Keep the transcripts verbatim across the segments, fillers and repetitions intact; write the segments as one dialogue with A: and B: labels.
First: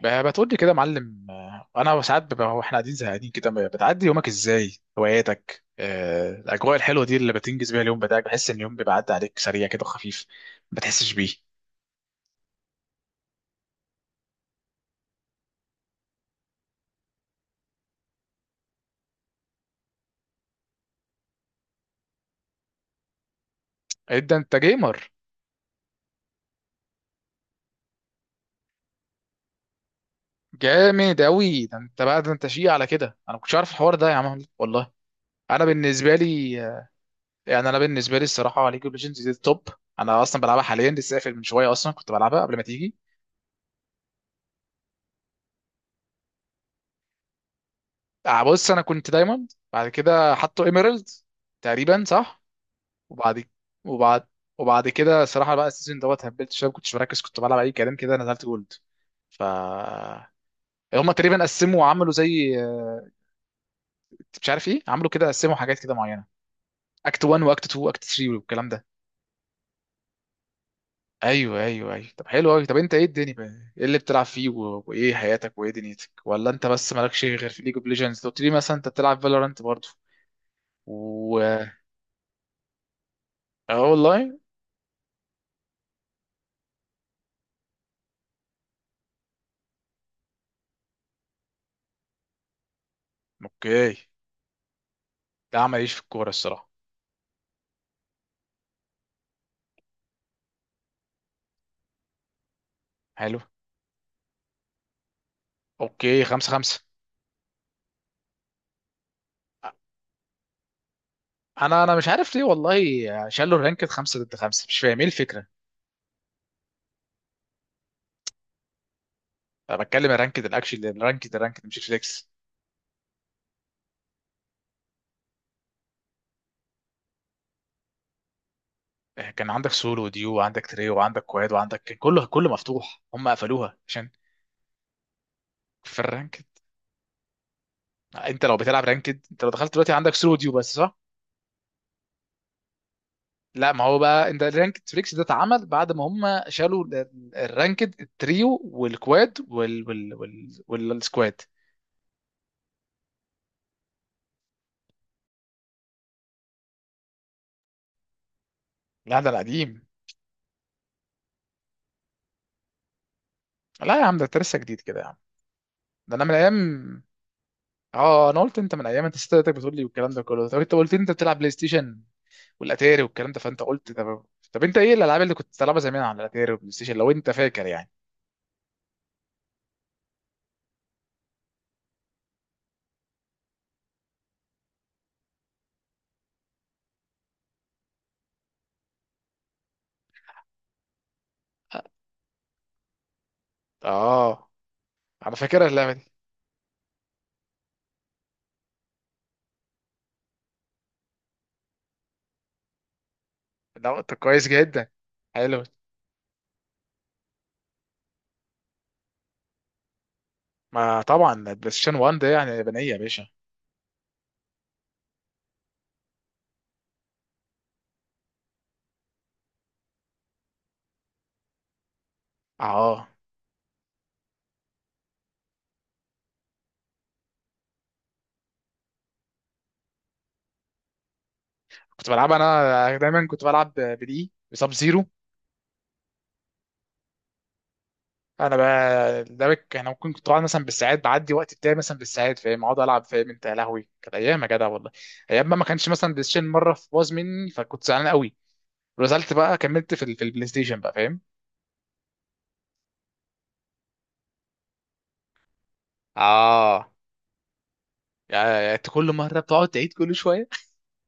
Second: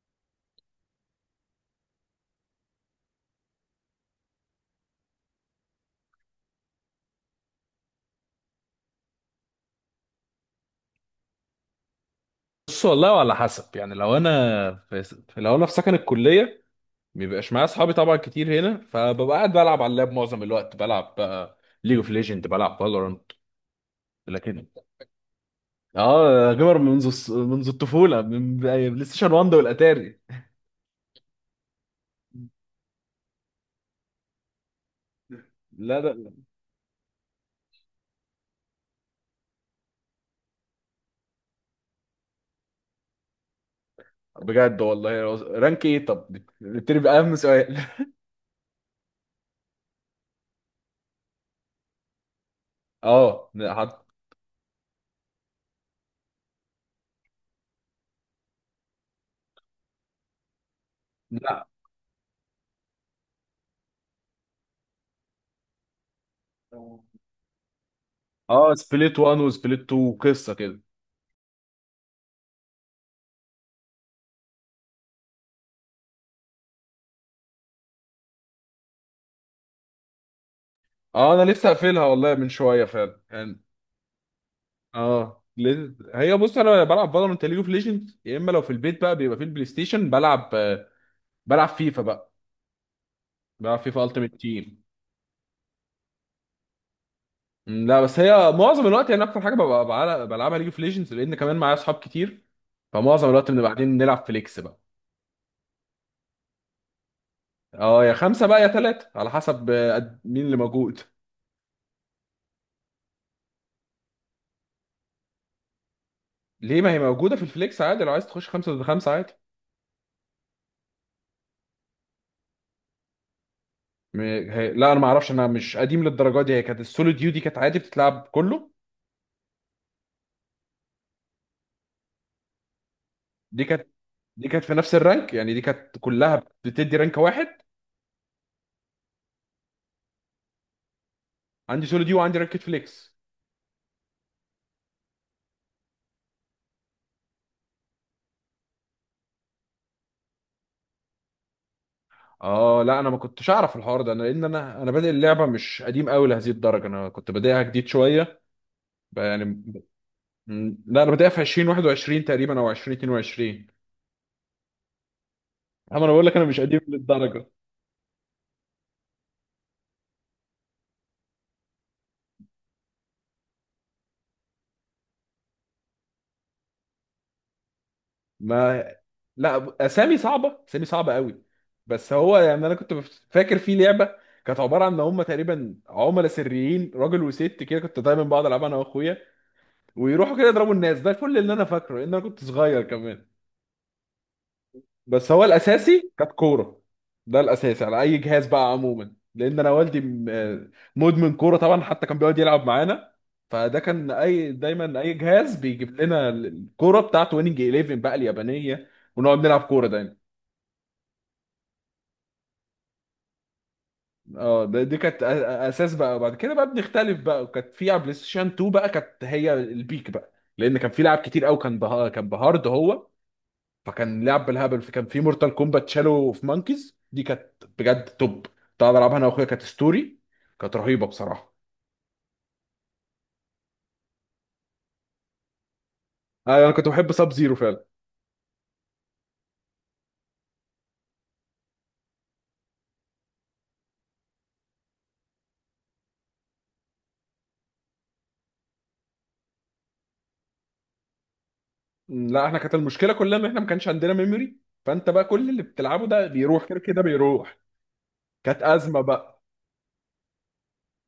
A: ب- بتقول لي كده يا معلم، آه، انا ساعات ببقى واحنا قاعدين زهقانين كده، ب- بتعدي يومك ازاي؟ هواياتك، آه، الاجواء الحلوه دي اللي بتنجز بيها اليوم بتاعك. بحس ان اليوم بيبقى عدى عليك سريع كده وخفيف، ما بتحسش بيه.
B: بص والله، وعلى حسب يعني. لو انا في في- لو انا في سكن الكليه، مبيبقاش معايا اصحابي طبعا كتير هنا، فببقى قاعد بلعب على اللاب معظم الوقت. بلعب بقى ليج اوف ليجند، بلعب فالورانت.
A: إيه ده؟ انت
B: لكن
A: جيمر؟
B: اه، جيمر منذ الص- منذ الطفوله، من بلاي ستيشن واحد والاتاري.
A: جامد قوي، ده انت بقى ده انت شيء على كده. انا ما كنتش عارف الحوار ده يا عم والله. انا
B: لا
A: بالنسبه
B: لا،
A: لي، آه، يعني انا بالنسبه لي الصراحه ليج اوف ليجندز دي التوب. انا اصلا بلعبها حاليا، لسه قافل من شويه، اصلا كنت بلعبها قبل ما تيجي.
B: بجد والله؟ رانك ايه؟ طب نبتدي باهم سؤال.
A: آه، بص، انا كنت دايموند، بعد كده حطوا ايميرالد تقريبا، صح. وبعد
B: اه. حط.
A: وبعد وبعد كده صراحه بقى، السيزون دوت هبلت شويه، ما كنتش مركز، كنت بلعب اي كلام كده، نزلت جولد. ف هم تقريبا
B: لا.
A: قسموا وعملوا زي، آه، مش عارف ايه، عملوا كده قسموا حاجات كده معينه، اكت واحد واكت اتنين واكت تلاته والكلام
B: اه،
A: ده.
B: سبليت واحد وسبليت اتنين، قصه كده.
A: ايوه، ايوه، ايوه، طب حلو قوي. طب انت ايه الدنيا بقى؟ ايه اللي بتلعب فيه و... وايه حياتك وايه دنيتك؟ ولا انت بس مالكش غير في ليج اوف ليجندز؟ قلت لي مثلا انت بتلعب فالورانت برضه؟
B: اه،
A: و
B: انا لسه قافلها والله من شويه فعلا يعني.
A: اه والله.
B: اه، لز- هي بص، انا بلعب فالورانت ليج اوف ليجندز. يا اما لو في البيت بقى، بيبقى في البلاي ستيشن بلعب آه، بلعب فيفا بقى، بلعب فيفا
A: اوكي.
B: التيمت تيم.
A: ده عمل ايش في الكوره الصراحه؟
B: م، لا، بس هي معظم الوقت يعني، اكتر حاجه ببقى بعل- بلعبها ليج اوف ليجندز، لان كمان معايا اصحاب كتير. فمعظم
A: حلو.
B: الوقت بنبقى قاعدين نلعب فليكس بقى.
A: اوكي، خمسة خمسة.
B: اه، يا خمسه بقى يا ثلاثه على حسب آه، قد- مين اللي موجود.
A: انا انا مش عارف ليه والله، شالوا الرانكد خمسة ضد خمسة، مش فاهم ايه الفكرة.
B: ليه؟ ما هي موجوده في الفليكس عادي. لو عايز تخش خمسه ضد خمسه، عادي.
A: انا بتكلم الرانكد، الاكشن، الرانكد الرانكد مش فليكس.
B: م- هي- لا، انا ما اعرفش، انا مش قديم للدرجه دي. هي كانت السولو ديو دي كانت عادي بتتلعب كله.
A: آه، كان عندك سولو وديو، وعندك تريو، وعندك كواد، وعندك كان كله كله مفتوح، هم
B: دي
A: قفلوها
B: كانت
A: عشان
B: دي كانت في نفس الرانك، يعني دي
A: في
B: كانت كلها
A: الرانكد.
B: بتدي رانك واحد.
A: انت لو بتلعب رانكد، انت لو دخلت دلوقتي عندك سولو وديو بس، صح؟
B: عندي سولو دي، وعندي رانكت فليكس.
A: لا ما هو بقى، انت الرانكد فليكس ده اتعمل بعد ما هم شالوا ال- ال- الرانكد التريو والكواد وال وال وال والسكواد.
B: اه لا، انا ما كنتش اعرف الحوار ده، انا لان انا انا بادئ اللعبه، مش قديم قوي لهذه الدرجه، انا كنت بادئها جديد شويه. ب-
A: لا ده
B: يعني
A: القديم.
B: م- لا، انا بادئها في الفين وواحد وعشرين تقريبا او الفين واتنين وعشرين.
A: لا يا عم، ده انت لسه جديد كده يا عم.
B: اما انا
A: ده انا
B: بقول
A: من
B: لك انا مش قديم
A: ايام.
B: للدرجه.
A: اه، انا قلت انت من ايام، انت ستاتك بتقول لي والكلام ده كله. طب انت قلت لي انت بتلعب بلاي ستيشن والاتاري والكلام ده، فانت قلت. طب طب انت ايه الالعاب اللي كنت بتلعبها زمان على الاتاري والبلاي ستيشن لو انت فاكر يعني؟
B: ما لا، اسامي صعبه، اسامي صعبه قوي. بس هو يعني انا كنت بف- فاكر في لعبه، كانت عباره عن ان هم تقريبا عملاء سريين، راجل وست كده. كنت دايما بقعد العبها انا واخويا، ويروحوا كده يضربوا الناس. ده كل اللي انا فاكره لان انا كنت صغير كمان.
A: اه،
B: بس
A: انا
B: هو
A: فاكرها اللعبه
B: الاساسي
A: دي.
B: كانت كوره، ده الاساسي على اي جهاز بقى عموما، لان انا والدي م- مدمن كوره طبعا، حتى كان بيقعد يلعب معانا. فده
A: لا
B: كان
A: انت كويس
B: اي،
A: جدا.
B: دايما اي جهاز
A: حلو.
B: بيجيب لنا الكوره بتاعته، ويننج احداشر بقى اليابانيه، ونقعد نلعب كوره دايما.
A: ما طبعا البلاي ستيشن واحد ده يعني يابانيه يا باشا.
B: اه، ده- دي كانت أ- أ- اساس بقى. بعد كده بقى بنختلف بقى، وكانت في على بلاي ستيشن اتنين بقى كانت هي البيك بقى، لان كان في لعب كتير قوي، كان بها، كان بهارد هو.
A: اه،
B: فكان لعب بالهبل، فكان في مورتال كومبات، شالو في مانكيز دي كانت بجد توب. كنت قاعد العبها انا واخويا، كانت ستوري كانت رهيبه بصراحه.
A: كنت بلعب انا دايما، كنت بلعب بدي بسب زيرو.
B: انا أنا كنت بحب ساب زيرو فعلا.
A: انا بقى ده بك، انا ممكن كنت قاعد مثلا بالساعات، بعدي وقت بتاعي مثلا بالساعات فاهم، اقعد العب، فاهم انت؟ يا لهوي كانت ايام يا جدع والله. ايام ما ما كانش مثلا بلاي ستيشن، مره في باظ مني فكنت زعلان قوي، نزلت بقى كملت في ال- في البلاي ستيشن بقى، فاهم؟
B: م، لا، احنا كانت المشكله كلها ان احنا ما كانش عندنا ميموري، فانت بقى كل اللي بتلعبه ده بيروح، كده
A: اه،
B: كده بيروح. كانت
A: يعني انت
B: ازمه
A: كل مره
B: بقى.
A: بتقعد تعيد كل شويه،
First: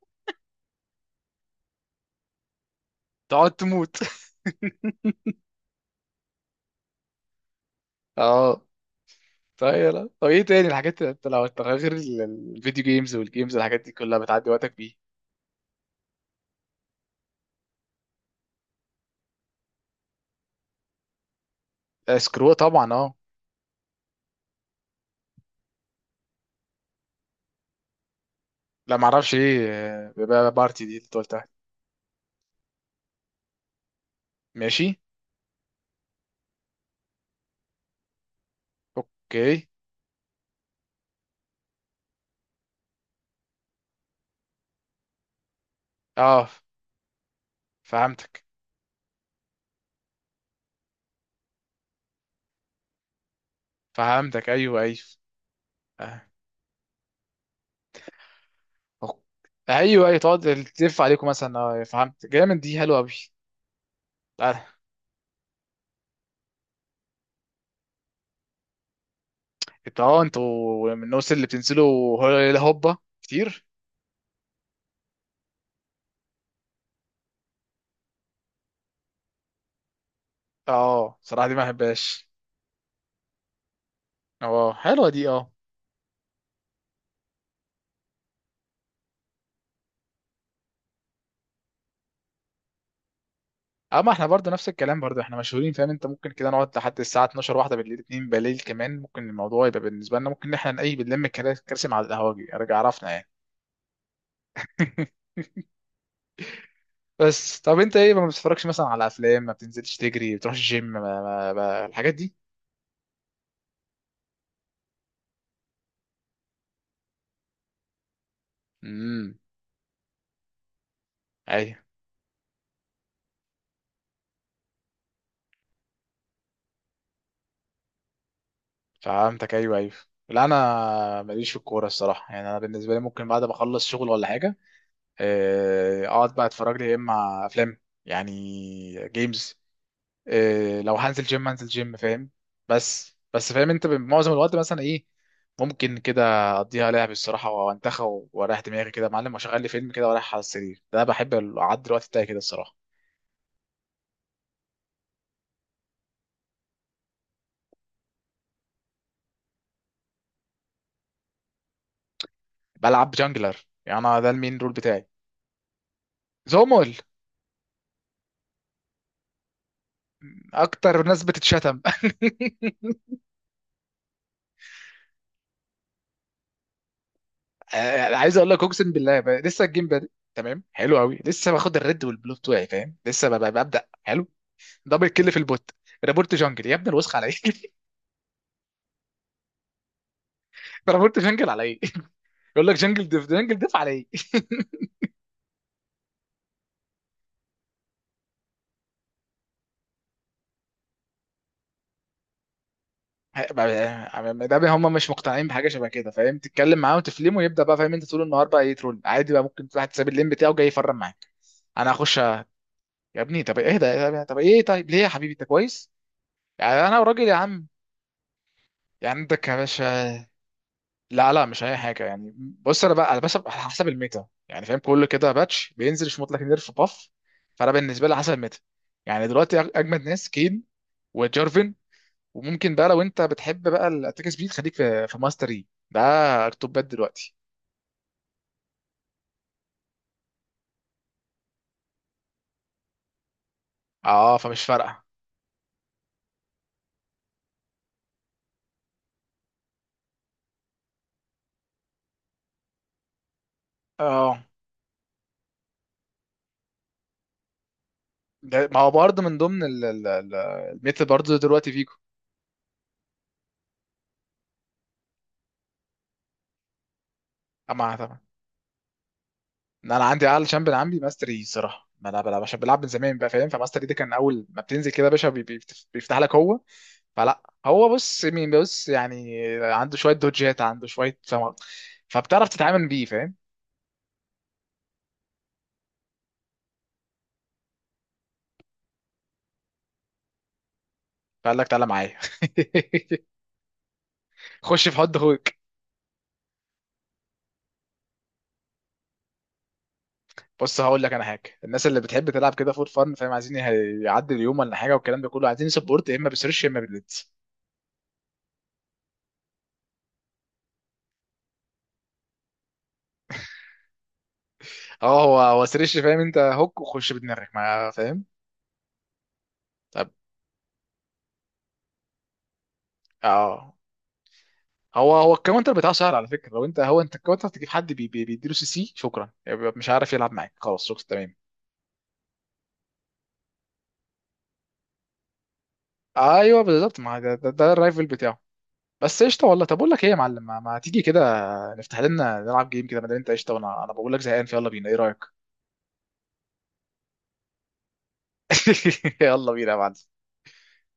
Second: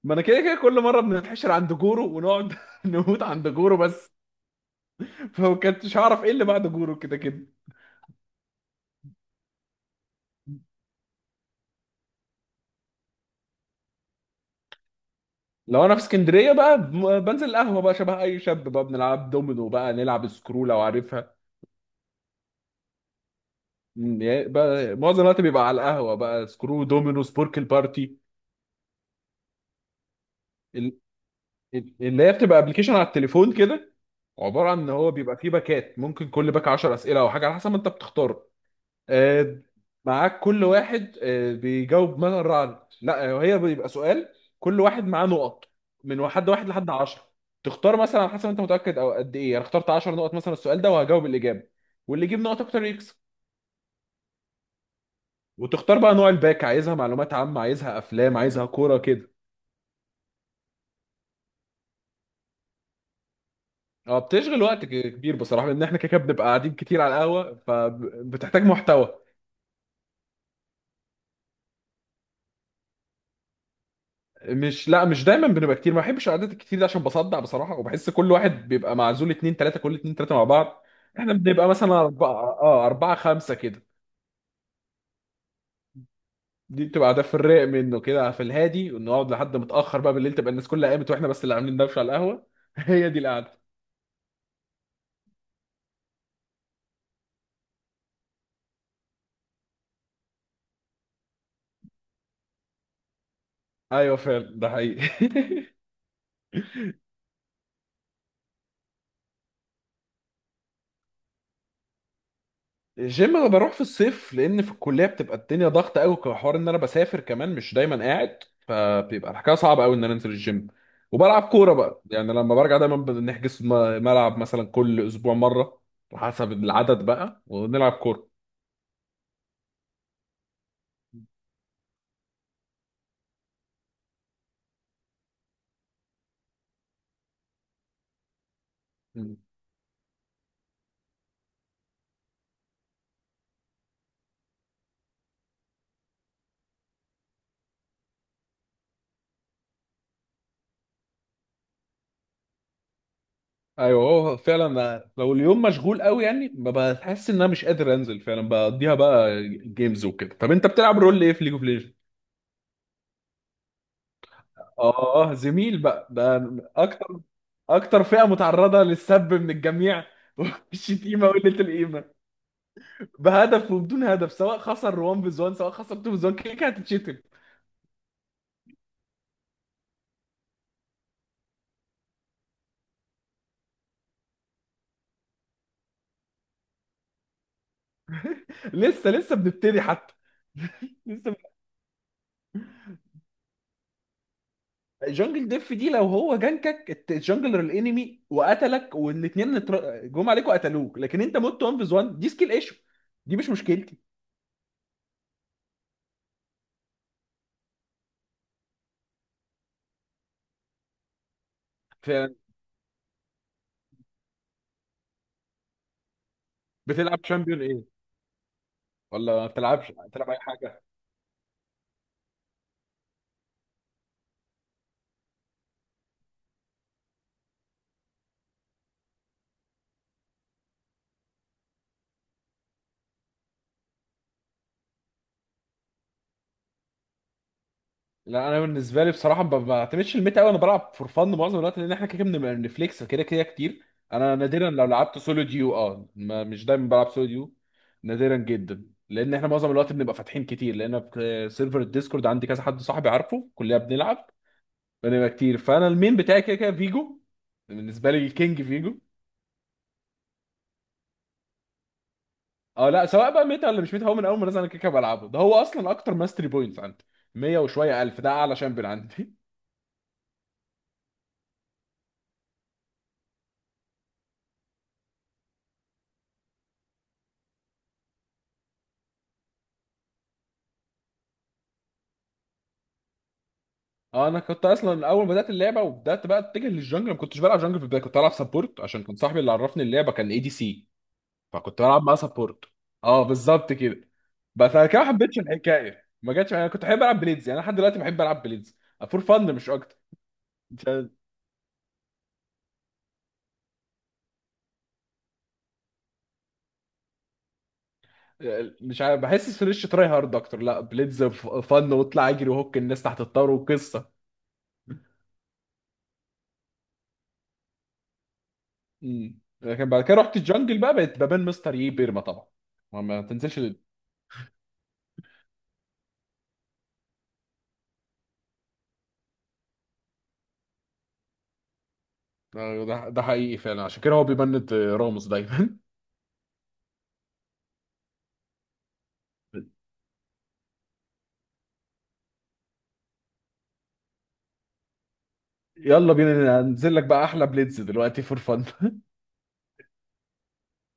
B: ما انا كده كده كل مره بنتحشر عند جورو، ونقعد نموت عند
A: تقعد
B: جورو
A: تموت.
B: بس، فما كنتش هعرف ايه اللي بعد جورو كده كده.
A: اه، طيب يلا. طب ايه تاني الحاجات اللي انت، لو انت غير ال- الفيديو جيمز والجيمز، الحاجات دي كلها بتعدي وقتك بيه؟
B: لو انا في اسكندريه بقى، ب- بنزل القهوه بقى شبه اي شاب بقى، بنلعب دومينو بقى، نلعب سكرو لو عارفها.
A: آه، سكرو طبعا، اه.
B: مم، يعني بقى معظم الوقت بيبقى على القهوه بقى، سكرو، دومينو، سبوركل بارتي.
A: لا ما اعرفش ايه، آه، بقى بارتي دي
B: ال-
A: اللي انت قلتها.
B: ال- اللي هي بتبقى ابلكيشن على التليفون كده، عباره عن ان
A: ماشي.
B: هو بيبقى فيه باكات، ممكن كل باك عشر اسئله او حاجه على حسب ما انت بتختار. آه،
A: اوكي.
B: معاك كل واحد آه، بيجاوب مثلا الرعد. لا، هي بيبقى سؤال، كل واحد معاه نقط من
A: اه.
B: واحد واحد لحد عشر. تختار مثلا على
A: فهمتك.
B: حسب انت متاكد، او قد ايه. انا اخترت عشر نقط مثلا السؤال ده وهجاوب الاجابه، واللي يجيب نقط اكتر يكسب.
A: فهمتك، ايوه، ايوه.
B: وتختار بقى
A: آه.
B: نوع الباك، عايزها معلومات عامه، عايزها افلام، عايزها كوره
A: أوك.
B: كده.
A: ايوه، ايوه، تقعد تلف عليكم مثلا، آه، فهمت. جامد، دي حلوه قوي.
B: اه، بتشغل
A: آه.
B: وقت ك- كبير بصراحه، لان احنا كده كده بنبقى قاعدين كتير على القهوه، فبتحتاج محتوى.
A: انتوا اه انتوا من الناس اللي بتنزلوا هلا هوبا كتير؟
B: مش، لا، مش دايما بنبقى كتير. ما بحبش القعدات الكتير دي عشان بصدع بصراحه، وبحس كل واحد بيبقى معزول اتنين تلاته، كل اتنين تلاته مع بعض.
A: اه،
B: احنا
A: صراحه دي ما
B: بنبقى مثلا
A: بحبهاش.
B: اربعه، اه اربعه خمسه كده.
A: اه، حلوه دي، اه.
B: دي بتبقى قعدات في الرايق منه كده، في الهادي، ونقعد لحد متاخر بقى بالليل، تبقى الناس كلها قامت واحنا بس اللي عاملين دوشه على القهوه هي دي القعده.
A: اما احنا برضه نفس الكلام، برضه احنا مشهورين فاهم انت، ممكن كده نقعد لحد الساعه اتناشر واحده بالليل، اتنين بالليل كمان، ممكن الموضوع يبقى بالنسبه لنا ممكن إن احنا نقيب بنلم الكراسي على القهوجي، ارجع عرفنا يعني.
B: ايوه فعلا، ده حقيقي
A: بس طب انت ايه، ما بتتفرجش مثلا على افلام؟ ما بتنزلش تجري؟ ما بتروحش الجيم؟ ما ما ما الحاجات دي؟
B: الجيم انا بروح في الصيف، لان في الكليه بتبقى الدنيا ضغط قوي، كحوار ان انا بسافر كمان، مش دايما قاعد، فبيبقى
A: امم
B: الحكايه صعبه قوي ان انا انزل الجيم. وبلعب كوره
A: ايوه،
B: بقى يعني لما برجع، دايما بنحجز م- ملعب مثلا كل اسبوع مره، حسب العدد بقى، ونلعب كوره.
A: فهمتك، ايوه، ايوه. لا، انا ماليش في الكوره الصراحه. يعني انا بالنسبه لي، ممكن بعد ما اخلص شغل ولا حاجه، آه، اقعد بقى اتفرج لي يا اما افلام يعني
B: مم.
A: جيمز. آه، لو هنزل جيم هنزل جيم، فاهم؟ بس بس فاهم انت، معظم الوقت مثلا ايه، ممكن كده اقضيها لعب الصراحه وانتخى، واريح دماغي كده يا معلم، واشغل لي فيلم كده واريح على السرير. ده انا بحب اعدي الوقت بتاعي كده الصراحه.
B: ايوه، هو فعلا لو اليوم مشغول قوي يعني، بحس ان انا مش قادر انزل فعلا، بقضيها بقى جيمز وكده. طب انت بتلعب رول ايه في ليج اوف؟
A: بلعب جانجلر، يعني انا ده المين رول بتاعي.
B: اه، زميل بقى ده.
A: زومول.
B: اكتر، اكتر فئة متعرضة للسب من الجميع
A: اكتر ناس
B: والشتيمة وقلة
A: بتتشتم.
B: القيمة. بهدف وبدون هدف، سواء خسر واحد فيز واحد، سواء خسر اتنين فيز واحد، كده كده هتتشتم.
A: آه، عايز اقول لك اقسم بالله، ب- لسه الجيم بادئ. تمام، حلو قوي، لسه باخد الريد والبلو بتوعي، فاهم لسه ب- ب- ببدا حلو. دبل كيل في البوت، رابورت جانجل يا ابني الوسخ، على ايه؟
B: لسه، لسه بنبتدي حتى.
A: رابورت
B: لسه بن-
A: جانجل على ايه؟ يقول لك جانجل ديف، جانجل ديف على ايه؟
B: جانجل ديف دي، لو هو جنكك الت- الجانجلر الانمي وقتلك، والاثنين جم عليك وقتلوك، لكن انت مت واحد فيز واحد، دي سكيل ايشو، دي مش مشكلتي.
A: ده هم مش مقتنعين بحاجه شبه كده، فاهم؟ تتكلم معاه وتفلمه ويبدا بقى، فاهم انت، طول النهار بقى يترول عادي بقى، ممكن واحد ساب اللين بتاعه جاي يفرم معاك. انا هخش،
B: ف-
A: يا ابني طب ايه ده؟ طب ايه؟ طيب ليه يا حبيبي انت كويس؟ يعني انا
B: بتلعب
A: وراجل يا
B: شامبيون
A: عم؟
B: ايه؟
A: يعني
B: ولا ما
A: عندك يا
B: بتلعبش،
A: باشا.
B: بتلعب اي حاجة؟
A: لا، لا، مش اي حاجه يعني. بص، انا بقى على، بس على حسب الميتا يعني، فاهم؟ كل كده باتش بينزل يشمط لك نيرف باف، فانا بالنسبه لي على حسب الميتا. يعني دلوقتي أج- اجمد ناس كين وجارفن، وممكن بقى لو انت بتحب بقى الاتاك سبيد، خليك في في ماستري ده، التوبات دلوقتي.
B: لا، انا بالنسبه لي بصراحه ما ما بعتمدش الميت قوي، انا بلعب فور فن معظم الوقت، لان احنا كده كده بنبقى بنفليكس كده كده كتير. انا
A: اه، فمش
B: نادرا لو
A: فارقه.
B: لعبت سولو ديو، اه، ما مش دايما بلعب سولو ديو، نادرا جدا، لان احنا معظم الوقت بنبقى فاتحين كتير، لان في سيرفر الديسكورد عندي كذا حد صاحبي، عارفه كلنا بنلعب،
A: اه،
B: بنبقى كتير. فانا المين بتاعي كده كده فيجو، بالنسبه لي
A: ده
B: الكينج
A: ما هو
B: فيجو.
A: برضه من ضمن ال- ال- ال- الميتا برضه دلوقتي فيجو.
B: اه لا، سواء بقى ميتا ولا مش ميتا، هو من اول ما نزل انا كده كده بلعبه، ده هو اصلا اكتر ماستري بوينتس عندي، مية وشويه
A: اما
B: الف، ده اعلى شامبيون عندي
A: إن انا عندي اعلى شامبيون عندي ماستري صراحه، ما انا بلعب عشان بلعب من زمان بقى فاهم، فماستري ده كان اول ما بتنزل كده يا باشا بي- بي- بيفتح لك هو. فلا هو، بص مين، بص يعني، عنده شويه دوجات، عنده شويه فم... فبتعرف تتعامل بيه، فاهم؟
B: اه، انا كنت اصلا اول ما بدات اللعبه وبدات بقى اتجه للجنجل، ما كنتش بلعب جنجل في البدايه، كنت بلعب سبورت، عشان كان صاحبي اللي عرفني اللعبه كان اي دي سي،
A: فقال لك
B: فكنت
A: تعالى
B: بلعب معاه
A: معايا.
B: سبورت. اه، بالظبط كده. بس انا
A: خش في
B: كده ما
A: حد
B: حبيتش
A: اخوك.
B: الحكايه، ما جاتش، انا كنت بحب العب بليدز، يعني انا لحد دلوقتي بحب العب بليدز فور فن مش اكتر.
A: بص
B: مش
A: هقول لك انا حاجه، الناس اللي بتحب تلعب كده فور فن فاهم، عايزين يه- يعدي اليوم ولا حاجه والكلام ده كله، عايزين سبورت، يا اما بسرش، يا اما بالليدز.
B: مش عارف، بحس سريش تراي هارد اكتر. لا بليدز فن، واطلع اجري، وهوك الناس تحت الطار وقصه.
A: اه، هو هو سرش فاهم انت، هوك وخش بدماغك، ما فاهم.
B: امم. لكن بعد
A: طب
B: كده رحت الجنجل بقى، بقيت ببان مستر يي بيرما طبعا، ما ما تنساش.
A: اه، هو هو الكاونتر بتاعه سهل على فكره، لو انت، هو انت الكاونتر، تجيب حد بي- بي- بيديله سي سي شكرا، يعني بيبقى مش عارف يلعب معاك خلاص، شكرا تمام.
B: آه، ده ده حقيقي فعلا، عشان كده هو بيبند آه، راموس دايما.
A: ايوه بالظبط، ما ده, ده, ده الرايفل بتاعه. بس قشطه والله. طب اقول لك ايه يا معلم، ما, ما تيجي كده، نفتح لنا نلعب جيم كده، ما دام انت قشطه، وانا انا بقول لك زهقان، فيلا بينا ايه رايك؟
B: يلا بينا، ننزل لك بقى احلى بليدز دلوقتي فور فن.
A: يلا بينا يا معلم.